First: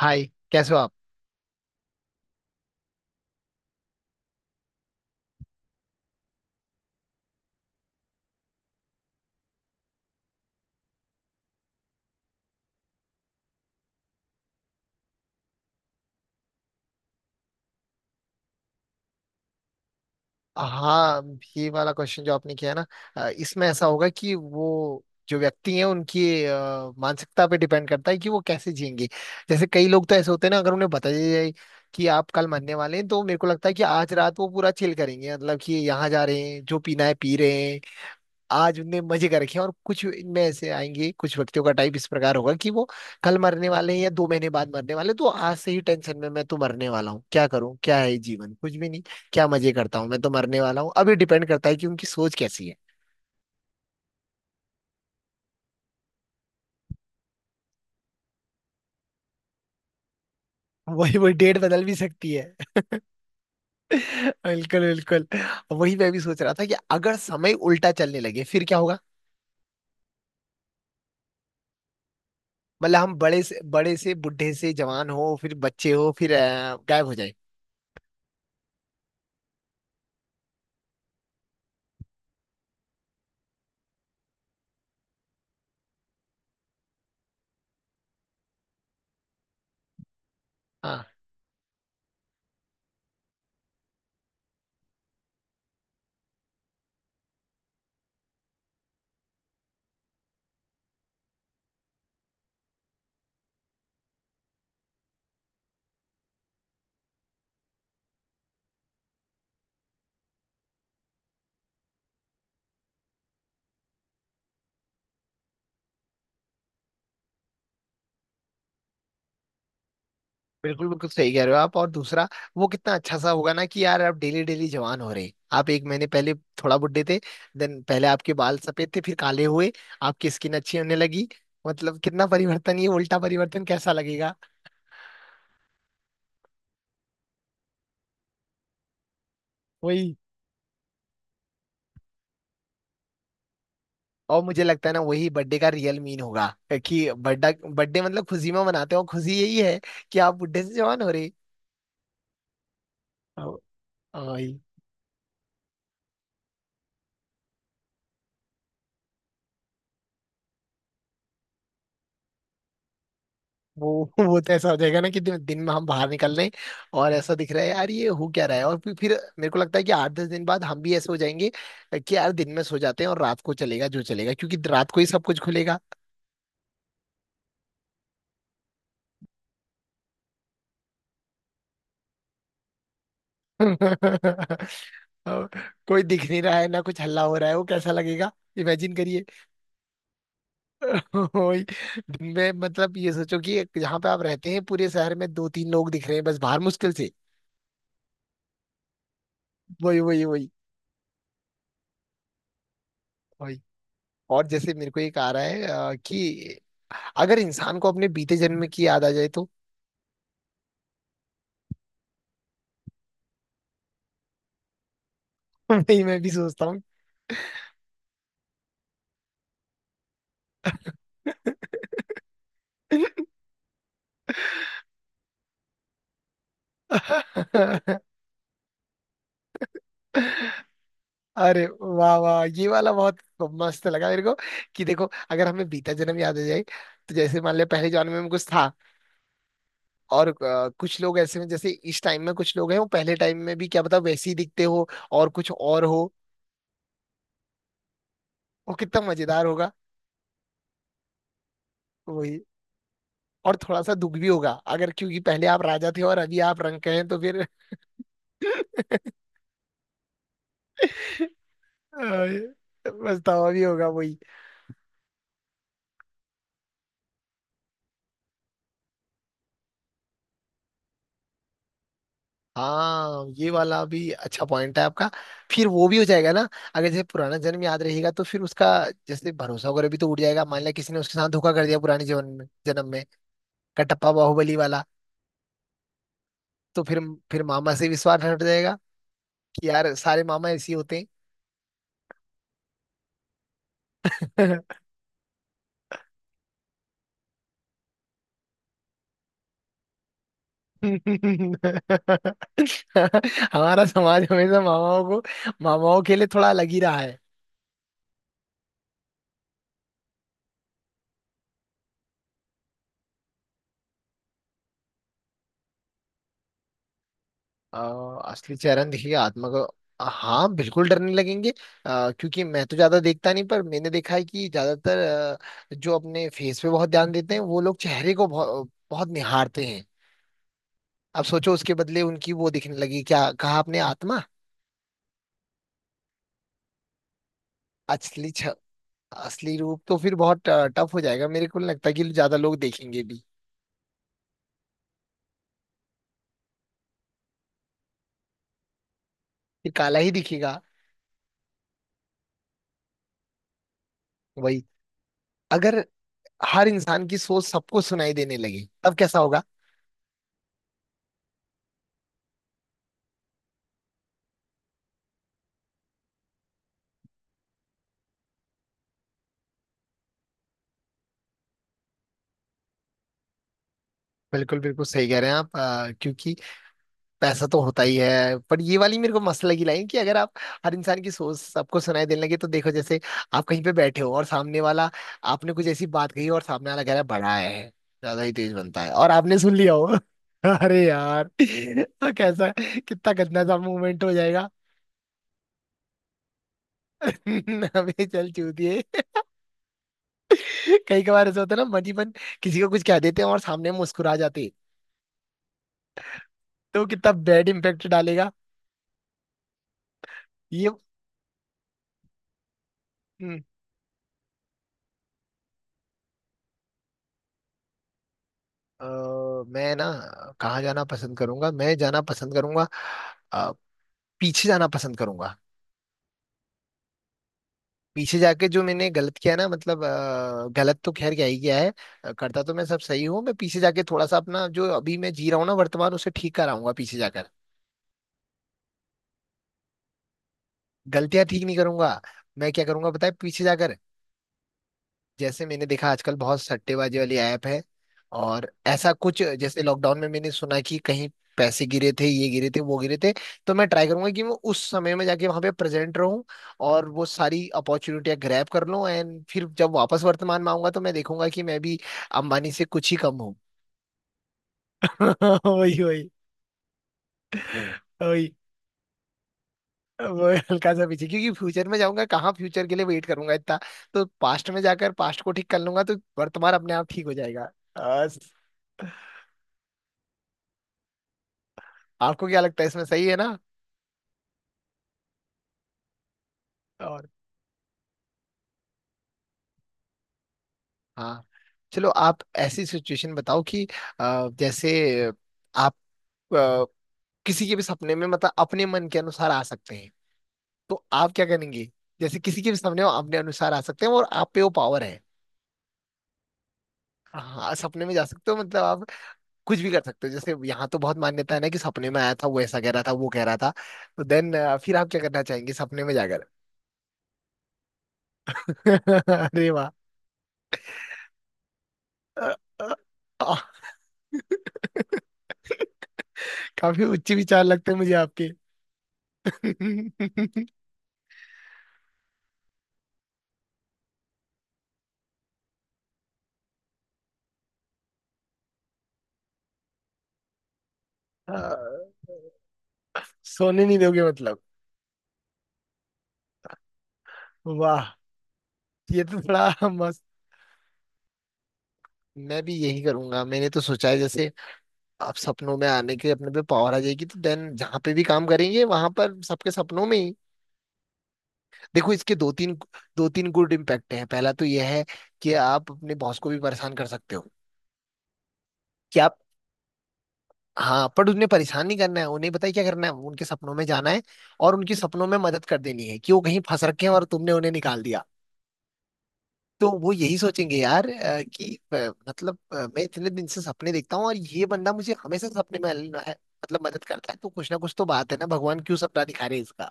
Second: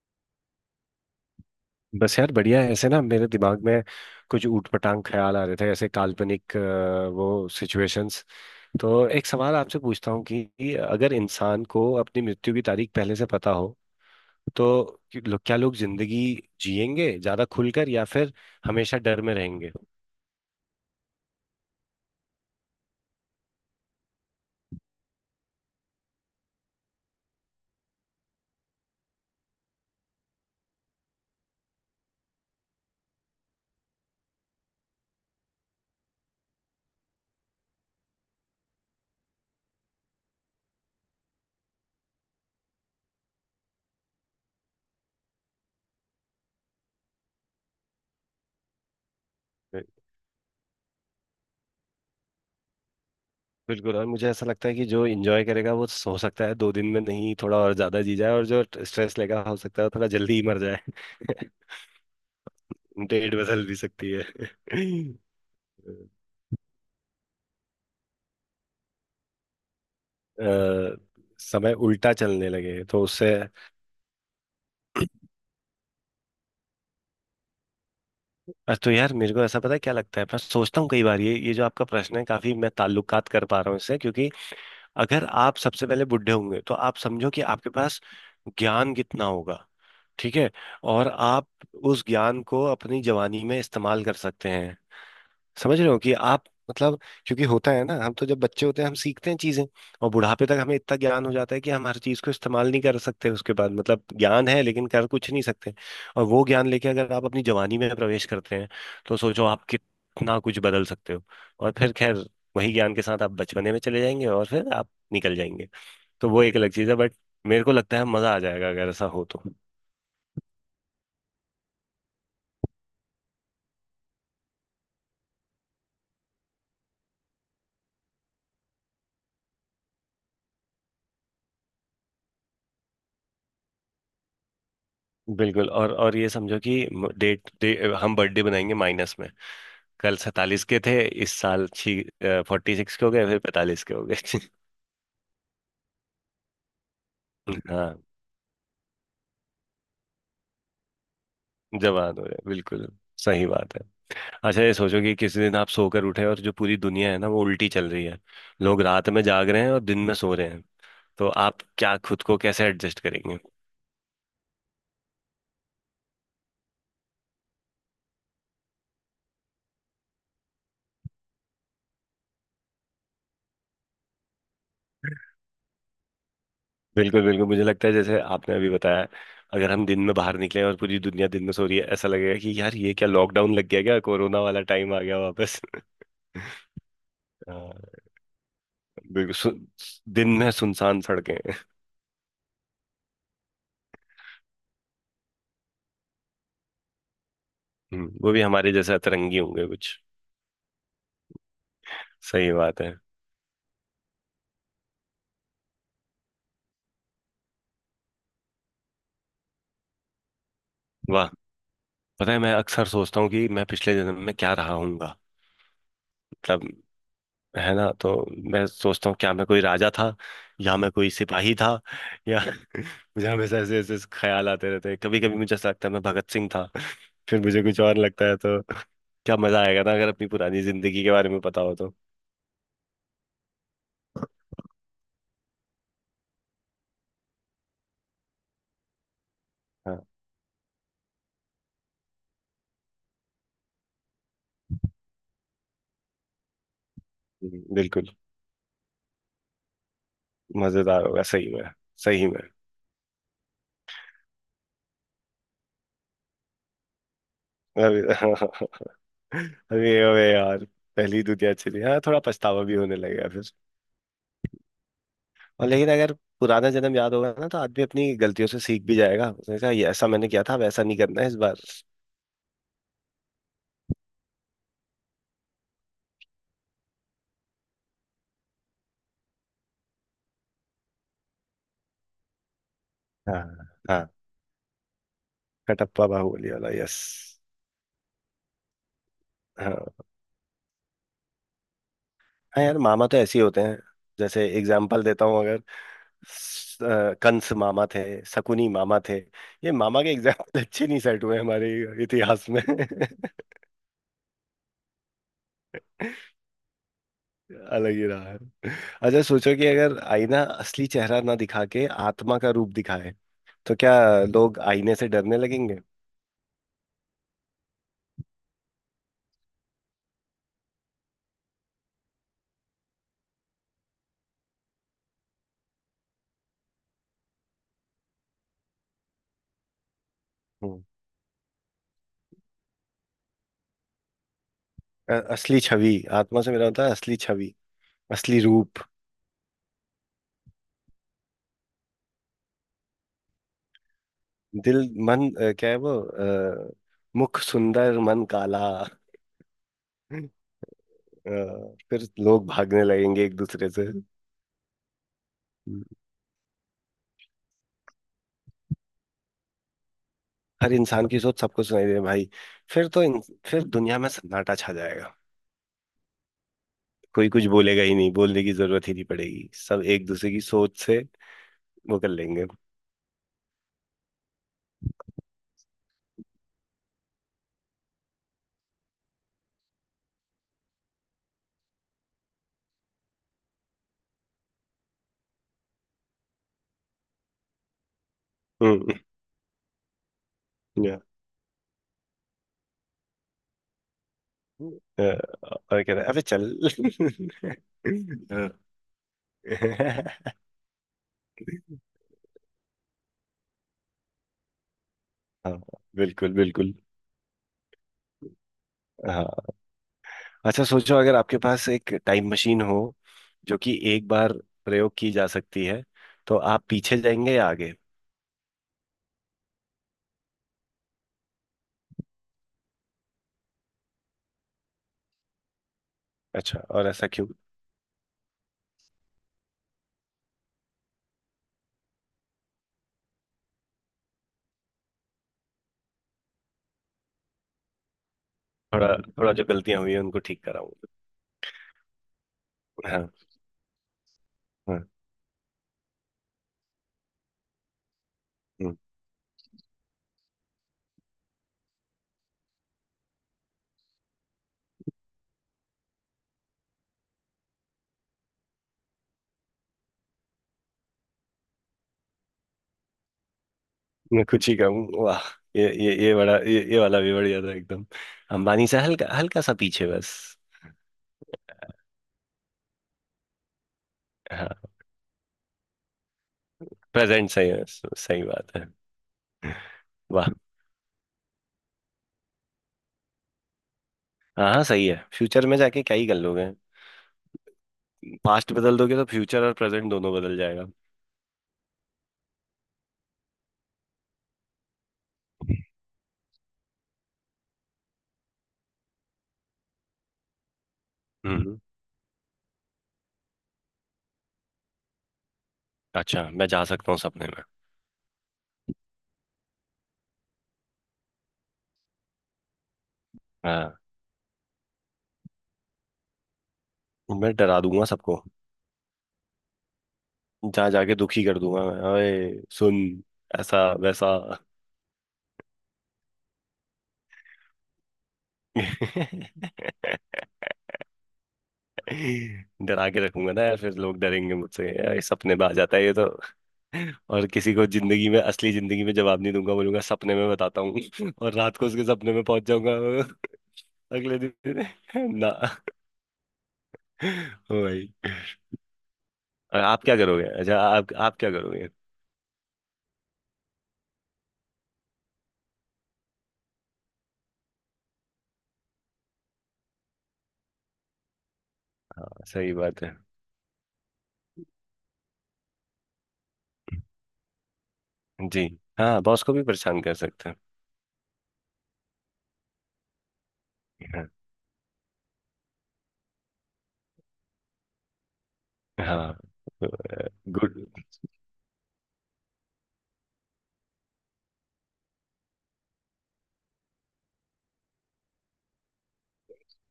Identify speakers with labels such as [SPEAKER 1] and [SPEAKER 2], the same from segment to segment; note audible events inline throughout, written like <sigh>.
[SPEAKER 1] हाय। कैसे हो आप?
[SPEAKER 2] बस यार बढ़िया है ऐसे ना। मेरे दिमाग में कुछ ऊटपटांग ख्याल आ रहे थे, ऐसे काल्पनिक वो सिचुएशंस। तो एक सवाल आपसे पूछता हूँ कि अगर इंसान को अपनी मृत्यु की तारीख पहले से पता हो तो क्या लोग जिंदगी जिएंगे ज्यादा खुलकर, या फिर हमेशा डर में रहेंगे?
[SPEAKER 1] हाँ, ये वाला क्वेश्चन जो आपने किया है ना, इसमें ऐसा होगा कि वो जो व्यक्ति हैं उनकी मानसिकता पे डिपेंड करता है कि वो कैसे जिएंगे। जैसे कई लोग तो ऐसे होते हैं ना, अगर उन्हें बता दिया जाए कि आप कल मरने वाले हैं, तो मेरे को लगता है कि आज रात वो पूरा चिल करेंगे, मतलब कि यहाँ जा रहे हैं जो पीना है पी रहे। आज उनने मजे कर रखे हैं। और कुछ इनमें ऐसे आएंगे, कुछ व्यक्तियों का टाइप इस प्रकार होगा कि वो कल मरने वाले हैं या 2 महीने बाद मरने वाले हैं, तो आज से ही टेंशन में, मैं तो मरने वाला हूँ, क्या करूँ, क्या है ये जीवन, कुछ भी नहीं, क्या मजे करता हूँ, मैं तो मरने वाला हूँ अभी। डिपेंड करता है कि उनकी सोच कैसी है।
[SPEAKER 2] बिल्कुल। और मुझे ऐसा लगता है कि जो इंजॉय करेगा वो हो सकता है 2 दिन में नहीं थोड़ा और ज्यादा जी जाए, और जो स्ट्रेस लेगा हो सकता है वो थोड़ा जल्दी ही मर जाए।
[SPEAKER 1] वही वही, डेट
[SPEAKER 2] <laughs>
[SPEAKER 1] बदल भी सकती है।
[SPEAKER 2] डेट बदल भी सकती है।
[SPEAKER 1] <laughs> बिल्कुल बिल्कुल। वही
[SPEAKER 2] <laughs>
[SPEAKER 1] मैं भी सोच रहा था कि अगर समय उल्टा चलने लगे फिर क्या होगा।
[SPEAKER 2] अ, समय उल्टा चलने लगे
[SPEAKER 1] मतलब
[SPEAKER 2] तो
[SPEAKER 1] हम
[SPEAKER 2] उससे।
[SPEAKER 1] बड़े से बूढ़े से जवान हो, फिर बच्चे हो, फिर गायब हो जाए।
[SPEAKER 2] बस तो यार, मेरे को ऐसा पता है क्या लगता है, मैं सोचता हूँ कई बार ये जो आपका प्रश्न है, काफी मैं ताल्लुकात कर पा रहा हूँ इससे, क्योंकि अगर आप सबसे पहले बुढ़े होंगे तो आप समझो कि आपके पास ज्ञान कितना होगा। ठीक है। और आप उस ज्ञान को अपनी जवानी में इस्तेमाल कर सकते हैं। समझ रहे हो कि आप, मतलब, क्योंकि होता है ना, हम तो जब बच्चे होते हैं हम सीखते हैं चीजें, और बुढ़ापे तक हमें इतना ज्ञान हो जाता है कि हम हर चीज को इस्तेमाल नहीं कर सकते उसके बाद, मतलब ज्ञान है लेकिन कर कुछ नहीं सकते। और वो ज्ञान लेके अगर आप अपनी जवानी में प्रवेश करते हैं, तो सोचो आप कितना कुछ बदल सकते हो। और फिर खैर, वही ज्ञान के साथ आप बचपने में चले जाएंगे और फिर आप निकल जाएंगे। तो वो एक अलग चीज है, बट मेरे को लगता है मजा आ जाएगा अगर ऐसा हो तो।
[SPEAKER 1] बिल्कुल बिल्कुल सही कह रहे हो आप। और दूसरा, वो कितना अच्छा सा होगा ना कि यार आप डेली डेली जवान हो रहे। आप एक महीने पहले थोड़ा बुड्ढे थे, देन पहले आपके बाल सफेद थे फिर काले हुए, आपकी स्किन अच्छी होने लगी। मतलब कितना परिवर्तन, ये उल्टा परिवर्तन कैसा लगेगा।
[SPEAKER 2] बिल्कुल। और ये समझो कि डेट डे, हम बर्थडे बनाएंगे माइनस में।
[SPEAKER 1] वही।
[SPEAKER 2] कल 47 के थे, इस साल छी 46 के हो गए, फिर 45 के हो गए।
[SPEAKER 1] और मुझे लगता है ना, वही बर्थडे का रियल मीन होगा कि बर्थडे
[SPEAKER 2] <laughs> हाँ।
[SPEAKER 1] बर्थडे मतलब खुशी में मनाते हो, खुशी यही है कि आप बुड्ढे से जवान हो रहे।
[SPEAKER 2] जवान हो गए बिल्कुल। सही
[SPEAKER 1] अ-
[SPEAKER 2] बात है।
[SPEAKER 1] वही।
[SPEAKER 2] अच्छा ये सोचो कि किसी दिन आप सोकर उठे और जो पूरी दुनिया है ना, वो उल्टी चल रही है, लोग रात में जाग रहे हैं और दिन में सो रहे हैं, तो आप क्या, खुद को कैसे एडजस्ट करेंगे?
[SPEAKER 1] वो वो तो ऐसा हो जाएगा ना कि दिन, दिन में हम बाहर निकल रहे हैं और ऐसा दिख रहा है, यार ये हो क्या रहा है। और फिर मेरे को लगता है कि 8-10 दिन बाद हम भी ऐसे हो जाएंगे कि यार दिन में सो जाते हैं और रात को चलेगा जो चलेगा, क्योंकि रात को ही सब कुछ खुलेगा।
[SPEAKER 2] बिल्कुल बिल्कुल। मुझे लगता है जैसे आपने अभी बताया, अगर हम दिन में बाहर निकले और पूरी दुनिया दिन में सो रही है, ऐसा लगेगा कि यार ये क्या, लॉकडाउन
[SPEAKER 1] <laughs>
[SPEAKER 2] लग गया क्या, कोरोना वाला
[SPEAKER 1] और
[SPEAKER 2] टाइम आ गया वापस?
[SPEAKER 1] कोई दिख नहीं रहा है ना, कुछ हल्ला हो रहा
[SPEAKER 2] <laughs>
[SPEAKER 1] है, वो कैसा
[SPEAKER 2] हाँ,
[SPEAKER 1] लगेगा। इमेजिन करिए।
[SPEAKER 2] बिल्कुल दिन में सुनसान
[SPEAKER 1] <laughs>
[SPEAKER 2] सड़कें।
[SPEAKER 1] वही। दिन में मतलब ये सोचो कि एक, जहाँ पे आप रहते हैं, पूरे शहर में दो तीन लोग दिख रहे हैं बस, बाहर मुश्किल से।
[SPEAKER 2] वो भी हमारे जैसे अतरंगी होंगे कुछ।
[SPEAKER 1] वही वही वही
[SPEAKER 2] सही बात है।
[SPEAKER 1] वही। और जैसे मेरे को एक आ रहा है कि अगर इंसान को अपने बीते जन्म की याद आ जाए तो?
[SPEAKER 2] वाह! पता है, मैं अक्सर सोचता हूँ कि मैं पिछले जन्म में क्या रहा हूँगा।
[SPEAKER 1] <laughs> वही, मैं भी सोचता हूँ।
[SPEAKER 2] मतलब, है ना? तो मैं सोचता हूँ क्या मैं कोई राजा था, या मैं कोई सिपाही था, या <laughs> मुझे हमेशा ऐसे ऐसे ख्याल आते रहते हैं। कभी कभी मुझे ऐसा लगता है मैं भगत सिंह था, फिर मुझे कुछ और
[SPEAKER 1] <laughs>
[SPEAKER 2] लगता है तो। क्या मजा आएगा ना अगर अपनी पुरानी जिंदगी के बारे में पता
[SPEAKER 1] अरे
[SPEAKER 2] हो तो।
[SPEAKER 1] वाह वाह, ये वाला बहुत मस्त लगा मेरे को। कि देखो, अगर हमें बीता जन्म याद आ जाए, तो जैसे मान लिया पहले जन्म में कुछ था
[SPEAKER 2] हाँ।
[SPEAKER 1] और कुछ लोग ऐसे हैं, जैसे इस टाइम में कुछ लोग हैं, वो पहले टाइम में भी क्या पता वैसे ही दिखते हो, और कुछ और हो।
[SPEAKER 2] बिल्कुल।
[SPEAKER 1] वो कितना मजेदार होगा।
[SPEAKER 2] मजेदार होगा सही में। सही में।
[SPEAKER 1] वही। और थोड़ा सा दुख भी होगा अगर, क्योंकि पहले आप राजा थे और अभी आप रंक हैं, तो फिर
[SPEAKER 2] अरे <laughs> <laughs> अरे अरे यार, पहली दुनिया चली, हाँ थोड़ा पछतावा भी होने लगेगा फिर।
[SPEAKER 1] पछतावा भी होगा।
[SPEAKER 2] और लेकिन अगर पुराना जन्म याद होगा ना, तो आदमी अपनी गलतियों से सीख भी जाएगा, उसने कहा ये ऐसा मैंने किया था, वैसा नहीं करना है इस बार।
[SPEAKER 1] हाँ, ये वाला भी अच्छा पॉइंट है आपका। फिर वो भी हो जाएगा ना, अगर जैसे पुराना जन्म याद रहेगा तो फिर उसका जैसे भरोसा वगैरह भी तो उड़ जाएगा। मान लिया किसी ने उसके साथ धोखा कर दिया पुराने जीवन में, जन्म में।
[SPEAKER 2] हाँ। हाँ।
[SPEAKER 1] कटप्पा बाहुबली वाला।
[SPEAKER 2] कटप्पा बाहुबली वाला,
[SPEAKER 1] तो फिर
[SPEAKER 2] यस।
[SPEAKER 1] फिर मामा से विश्वास हट जाएगा कि यार
[SPEAKER 2] हाँ।
[SPEAKER 1] सारे मामा ऐसे ही होते
[SPEAKER 2] हाँ यार, मामा तो ऐसे ही होते हैं। जैसे
[SPEAKER 1] हैं।
[SPEAKER 2] एग्जाम्पल देता हूँ, अगर कंस मामा थे, शकुनी मामा थे। ये मामा के एग्जाम्पल अच्छे नहीं सेट हुए हमारे
[SPEAKER 1] <laughs>
[SPEAKER 2] इतिहास में। <laughs>
[SPEAKER 1] हमारा समाज हमेशा मामाओं के लिए थोड़ा अलग ही रहा।
[SPEAKER 2] अलग ही रहा है। अच्छा, सोचो कि अगर आईना असली चेहरा ना दिखा के आत्मा का रूप दिखाए, तो क्या लोग आईने से डरने लगेंगे?
[SPEAKER 1] अ, असली चेहरा देखिए आत्मा का। हाँ, बिल्कुल डरने लगेंगे। क्योंकि मैं तो ज्यादा देखता नहीं, पर मैंने देखा है कि ज्यादातर जो अपने फेस पे बहुत ध्यान देते हैं, वो लोग चेहरे को बहुत, बहुत निहारते हैं।
[SPEAKER 2] हम्म।
[SPEAKER 1] अब सोचो उसके बदले उनकी वो दिखने लगी, क्या कहा आपने, आत्मा।
[SPEAKER 2] असली छवि, आत्मा से मेरा होता है असली छवि,
[SPEAKER 1] असली
[SPEAKER 2] असली
[SPEAKER 1] छ,
[SPEAKER 2] रूप।
[SPEAKER 1] असली रूप। तो फिर बहुत टफ हो जाएगा, मेरे को नहीं लगता कि ज्यादा लोग देखेंगे भी।
[SPEAKER 2] दिल, मन, क्या है वो, मुख सुंदर मन काला।
[SPEAKER 1] फिर काला ही
[SPEAKER 2] अ,
[SPEAKER 1] दिखेगा।
[SPEAKER 2] फिर लोग भागने लगेंगे एक दूसरे से।
[SPEAKER 1] वही। अगर
[SPEAKER 2] हम्म।
[SPEAKER 1] हर इंसान की सोच सबको सुनाई देने लगी तब कैसा होगा?
[SPEAKER 2] हर इंसान की सोच सबको सुनाई दे भाई! फिर तो फिर दुनिया में सन्नाटा छा जाएगा। कोई कुछ बोलेगा ही नहीं, बोलने की जरूरत ही नहीं पड़ेगी, सब एक दूसरे की सोच से वो कर लेंगे।
[SPEAKER 1] बिल्कुल बिल्कुल सही कह रहे हैं आप, क्योंकि पैसा तो होता ही है, पर ये वाली मेरे को मस्त लगी लाइन, कि अगर आप हर इंसान की सोच सबको सुनाई देने लगे। तो देखो, जैसे आप कहीं पे बैठे हो और सामने वाला, आपने कुछ ऐसी बात कही और सामने वाला कह रहा है बड़ा है, ज्यादा ही तेज बनता है,
[SPEAKER 2] हम्म।
[SPEAKER 1] और आपने सुन लिया हो। <laughs> अरे
[SPEAKER 2] Yeah.
[SPEAKER 1] यार, तो कैसा, कितना गंदा सा मूवमेंट हो जाएगा।
[SPEAKER 2] अ, और कह रहा है अबे चल।
[SPEAKER 1] <laughs> हमें चल चूतिए।
[SPEAKER 2] <laughs>
[SPEAKER 1] कई कबार ऐसा होता है ना, मन ही मन किसी को कुछ कह देते हैं और सामने मुस्कुरा जाते हैं।
[SPEAKER 2] हाँ। बिल्कुल बिल्कुल।
[SPEAKER 1] तो कितना बैड इम्पेक्ट डालेगा।
[SPEAKER 2] हाँ। अच्छा,
[SPEAKER 1] ये।
[SPEAKER 2] सोचो अगर आपके पास एक टाइम मशीन हो
[SPEAKER 1] हम्म।
[SPEAKER 2] जो कि एक बार प्रयोग की जा सकती है, तो आप पीछे जाएंगे या आगे?
[SPEAKER 1] अ, मैं ना कहाँ जाना पसंद करूंगा, मैं जाना पसंद करूंगा अ, पीछे जाना पसंद करूंगा।
[SPEAKER 2] अच्छा, और ऐसा क्यों?
[SPEAKER 1] पीछे जाके जो मैंने गलत किया है ना, मतलब गलत तो खैर क्या ही किया है, करता तो मैं सब सही हूँ। मैं पीछे जाके थोड़ा सा अपना जो अभी मैं जी रहा हूँ ना वर्तमान, उसे ठीक कराऊंगा पीछे जाकर।
[SPEAKER 2] थोड़ा, थोड़ा जो गलतियां हुई हैं उनको ठीक कराऊं।
[SPEAKER 1] गलतियां ठीक नहीं करूंगा, मैं क्या करूंगा
[SPEAKER 2] हाँ।
[SPEAKER 1] बताए पीछे जाकर।
[SPEAKER 2] हाँ।
[SPEAKER 1] जैसे मैंने देखा आजकल बहुत सट्टेबाजी वाली ऐप है, और
[SPEAKER 2] हम्म,
[SPEAKER 1] ऐसा कुछ, जैसे लॉकडाउन में मैंने सुना कि कहीं पैसे गिरे थे, ये गिरे थे, वो गिरे थे। तो मैं ट्राई करूंगा कि मैं उस समय में जाके वहां पे प्रेजेंट रहूं और वो सारी अपॉर्चुनिटियां ग्रैब कर लूं, एंड फिर जब वापस वर्तमान में आऊंगा तो मैं देखूंगा कि मैं भी अंबानी से कुछ ही कम हूँ।
[SPEAKER 2] मैं कुछ ही कहूँ, वाह!
[SPEAKER 1] <laughs>
[SPEAKER 2] ये
[SPEAKER 1] वही
[SPEAKER 2] ये
[SPEAKER 1] वही
[SPEAKER 2] ये बड़ा, ये वाला भी बढ़िया था एकदम।
[SPEAKER 1] वही।
[SPEAKER 2] अंबानी से हल्का हल्का सा पीछे बस।
[SPEAKER 1] वो हल्का सा पीछे, क्योंकि फ्यूचर में जाऊंगा कहाँ, फ्यूचर के लिए वेट करूंगा इतना। तो पास्ट
[SPEAKER 2] हाँ।
[SPEAKER 1] में जाकर पास्ट को ठीक कर लूंगा तो वर्तमान अपने आप ठीक हो
[SPEAKER 2] प्रेजेंट
[SPEAKER 1] जाएगा।
[SPEAKER 2] सही। सही बात है। वाह।
[SPEAKER 1] आपको क्या लगता है, इसमें सही है ना?
[SPEAKER 2] हाँ, हाँ सही है, फ्यूचर में जाके क्या ही कर लोगे।
[SPEAKER 1] और
[SPEAKER 2] पास्ट बदल दोगे तो फ्यूचर और प्रेजेंट दोनों बदल जाएगा।
[SPEAKER 1] हाँ, चलो आप ऐसी सिचुएशन बताओ कि जैसे आप अ, किसी के भी सपने में, मतलब अपने मन के अनुसार आ सकते हैं, तो आप क्या
[SPEAKER 2] हम्म।
[SPEAKER 1] करेंगे? जैसे किसी के भी सपने में अपने अनुसार आ सकते हैं और आप पे वो पावर है।
[SPEAKER 2] अच्छा, मैं जा सकता हूँ सपने में?
[SPEAKER 1] हाँ, सपने में जा सकते हो, मतलब आप कुछ भी कर सकते हो। जैसे यहाँ तो बहुत मान्यता है ना कि सपने में आया था, वो ऐसा कह रहा था, वो कह रहा था।
[SPEAKER 2] हाँ।
[SPEAKER 1] तो देन फिर आप क्या करना चाहेंगे सपने में जाकर?
[SPEAKER 2] मैं डरा दूंगा सबको,
[SPEAKER 1] <laughs> अरे वाह।
[SPEAKER 2] जहाँ जाके दुखी कर दूंगा, मैं
[SPEAKER 1] अ,
[SPEAKER 2] अरे
[SPEAKER 1] अ,
[SPEAKER 2] सुन,
[SPEAKER 1] अ,
[SPEAKER 2] ऐसा वैसा।
[SPEAKER 1] काफी उच्च विचार लगते हैं मुझे आपके। <laughs>
[SPEAKER 2] <laughs> डरा के रखूंगा ना यार, फिर लोग डरेंगे मुझसे, यार ये सपने में आ जाता है ये तो। और किसी को जिंदगी में, असली जिंदगी में जवाब नहीं दूंगा, बोलूंगा सपने में बताता हूँ <laughs> और रात को उसके
[SPEAKER 1] हाँ,
[SPEAKER 2] सपने में पहुंच जाऊंगा।
[SPEAKER 1] सोने नहीं
[SPEAKER 2] <laughs>
[SPEAKER 1] दोगे
[SPEAKER 2] अगले
[SPEAKER 1] मतलब।
[SPEAKER 2] दिन <laughs> ना। <laughs> ओ
[SPEAKER 1] वाह,
[SPEAKER 2] भाई।
[SPEAKER 1] ये तो
[SPEAKER 2] और
[SPEAKER 1] बड़ा
[SPEAKER 2] आप क्या
[SPEAKER 1] मस्त।
[SPEAKER 2] करोगे? अच्छा, आप क्या करोगे?
[SPEAKER 1] मैं भी यही करूंगा, मैंने तो सोचा है जैसे आप सपनों में आने के अपने पे पावर आ जाएगी, तो देन जहां पे भी काम करेंगे वहां पर सबके सपनों में ही। देखो,
[SPEAKER 2] हाँ,
[SPEAKER 1] इसके दो
[SPEAKER 2] सही
[SPEAKER 1] तीन
[SPEAKER 2] बात है।
[SPEAKER 1] दो तीन गुड इम्पैक्ट हैं। पहला तो यह है कि आप अपने बॉस को भी परेशान कर सकते हो।
[SPEAKER 2] जी।
[SPEAKER 1] कि
[SPEAKER 2] हाँ,
[SPEAKER 1] आप
[SPEAKER 2] बॉस को भी परेशान कर सकते हैं।
[SPEAKER 1] हाँ, पर उन्हें परेशान नहीं करना है, उन्हें पता है क्या करना है, उनके सपनों में जाना है
[SPEAKER 2] हाँ।
[SPEAKER 1] और उनके सपनों में मदद कर देनी है कि वो कहीं फंस रखे हैं और तुमने उन्हें निकाल दिया।
[SPEAKER 2] हाँ।
[SPEAKER 1] तो वो यही
[SPEAKER 2] गुड।
[SPEAKER 1] सोचेंगे, यार कि अ, मतलब मैं इतने दिन से सपने देखता हूँ और ये बंदा मुझे हमेशा सपने में मतलब मदद करता है, तो कुछ ना कुछ तो बात है ना, भगवान क्यों सपना दिखा रहे हैं इसका।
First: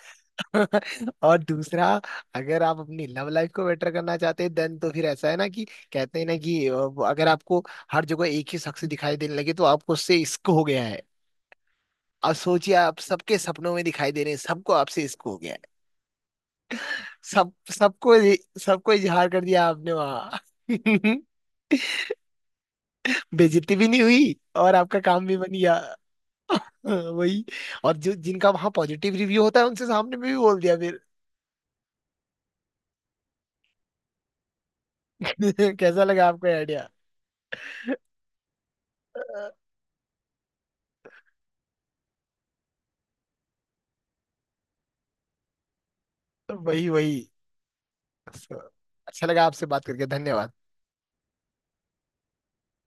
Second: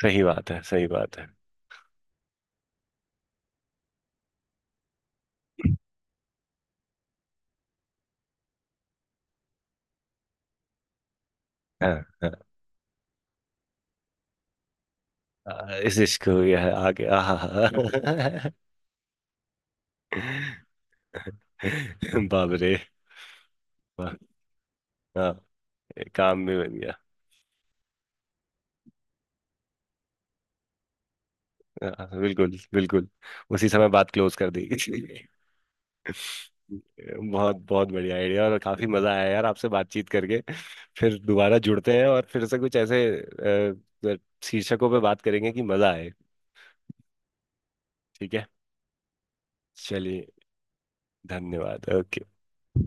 [SPEAKER 2] सही बात है, सही
[SPEAKER 1] <laughs>
[SPEAKER 2] बात है।
[SPEAKER 1] और दूसरा, अगर आप अपनी लव लाइफ को बेटर करना चाहते हैं, देन तो फिर ऐसा है ना कि, कहते हैं ना कि वो अगर आपको हर जगह एक ही शख्स दिखाई देने लगे, तो आपको उससे इश्क हो गया है।
[SPEAKER 2] हाँ।
[SPEAKER 1] अब
[SPEAKER 2] हाँ।
[SPEAKER 1] सोचिए आप सबके सपनों में दिखाई दे रहे हैं, सबको आपसे इश्क हो गया है।
[SPEAKER 2] इस इश्क हो गया है आगे, आहा।
[SPEAKER 1] सब सबको सबको इजहार कर दिया आपने वहां। <laughs>
[SPEAKER 2] बाप रे।
[SPEAKER 1] बेइज्जती भी नहीं
[SPEAKER 2] वाह,
[SPEAKER 1] हुई और आपका काम
[SPEAKER 2] हाँ,
[SPEAKER 1] भी बन गया।
[SPEAKER 2] काम भी बन गया।
[SPEAKER 1] हाँ, वही। और जो जिनका वहां पॉजिटिव रिव्यू होता है, उनसे सामने में भी बोल दिया फिर।
[SPEAKER 2] हाँ, बिल्कुल बिल्कुल। उसी समय बात क्लोज कर दी।
[SPEAKER 1] <laughs> कैसा लगा आपका आइडिया?
[SPEAKER 2] बहुत बहुत बढ़िया आइडिया, और काफी मजा आया यार आपसे बातचीत करके। फिर दोबारा जुड़ते हैं और फिर से कुछ ऐसे अ, शीर्षकों पे बात करेंगे कि मजा आए।
[SPEAKER 1] वही वही।
[SPEAKER 2] ठीक है।
[SPEAKER 1] So, अच्छा लगा आपसे बात करके,
[SPEAKER 2] चलिए,
[SPEAKER 1] धन्यवाद।
[SPEAKER 2] धन्यवाद। ओके।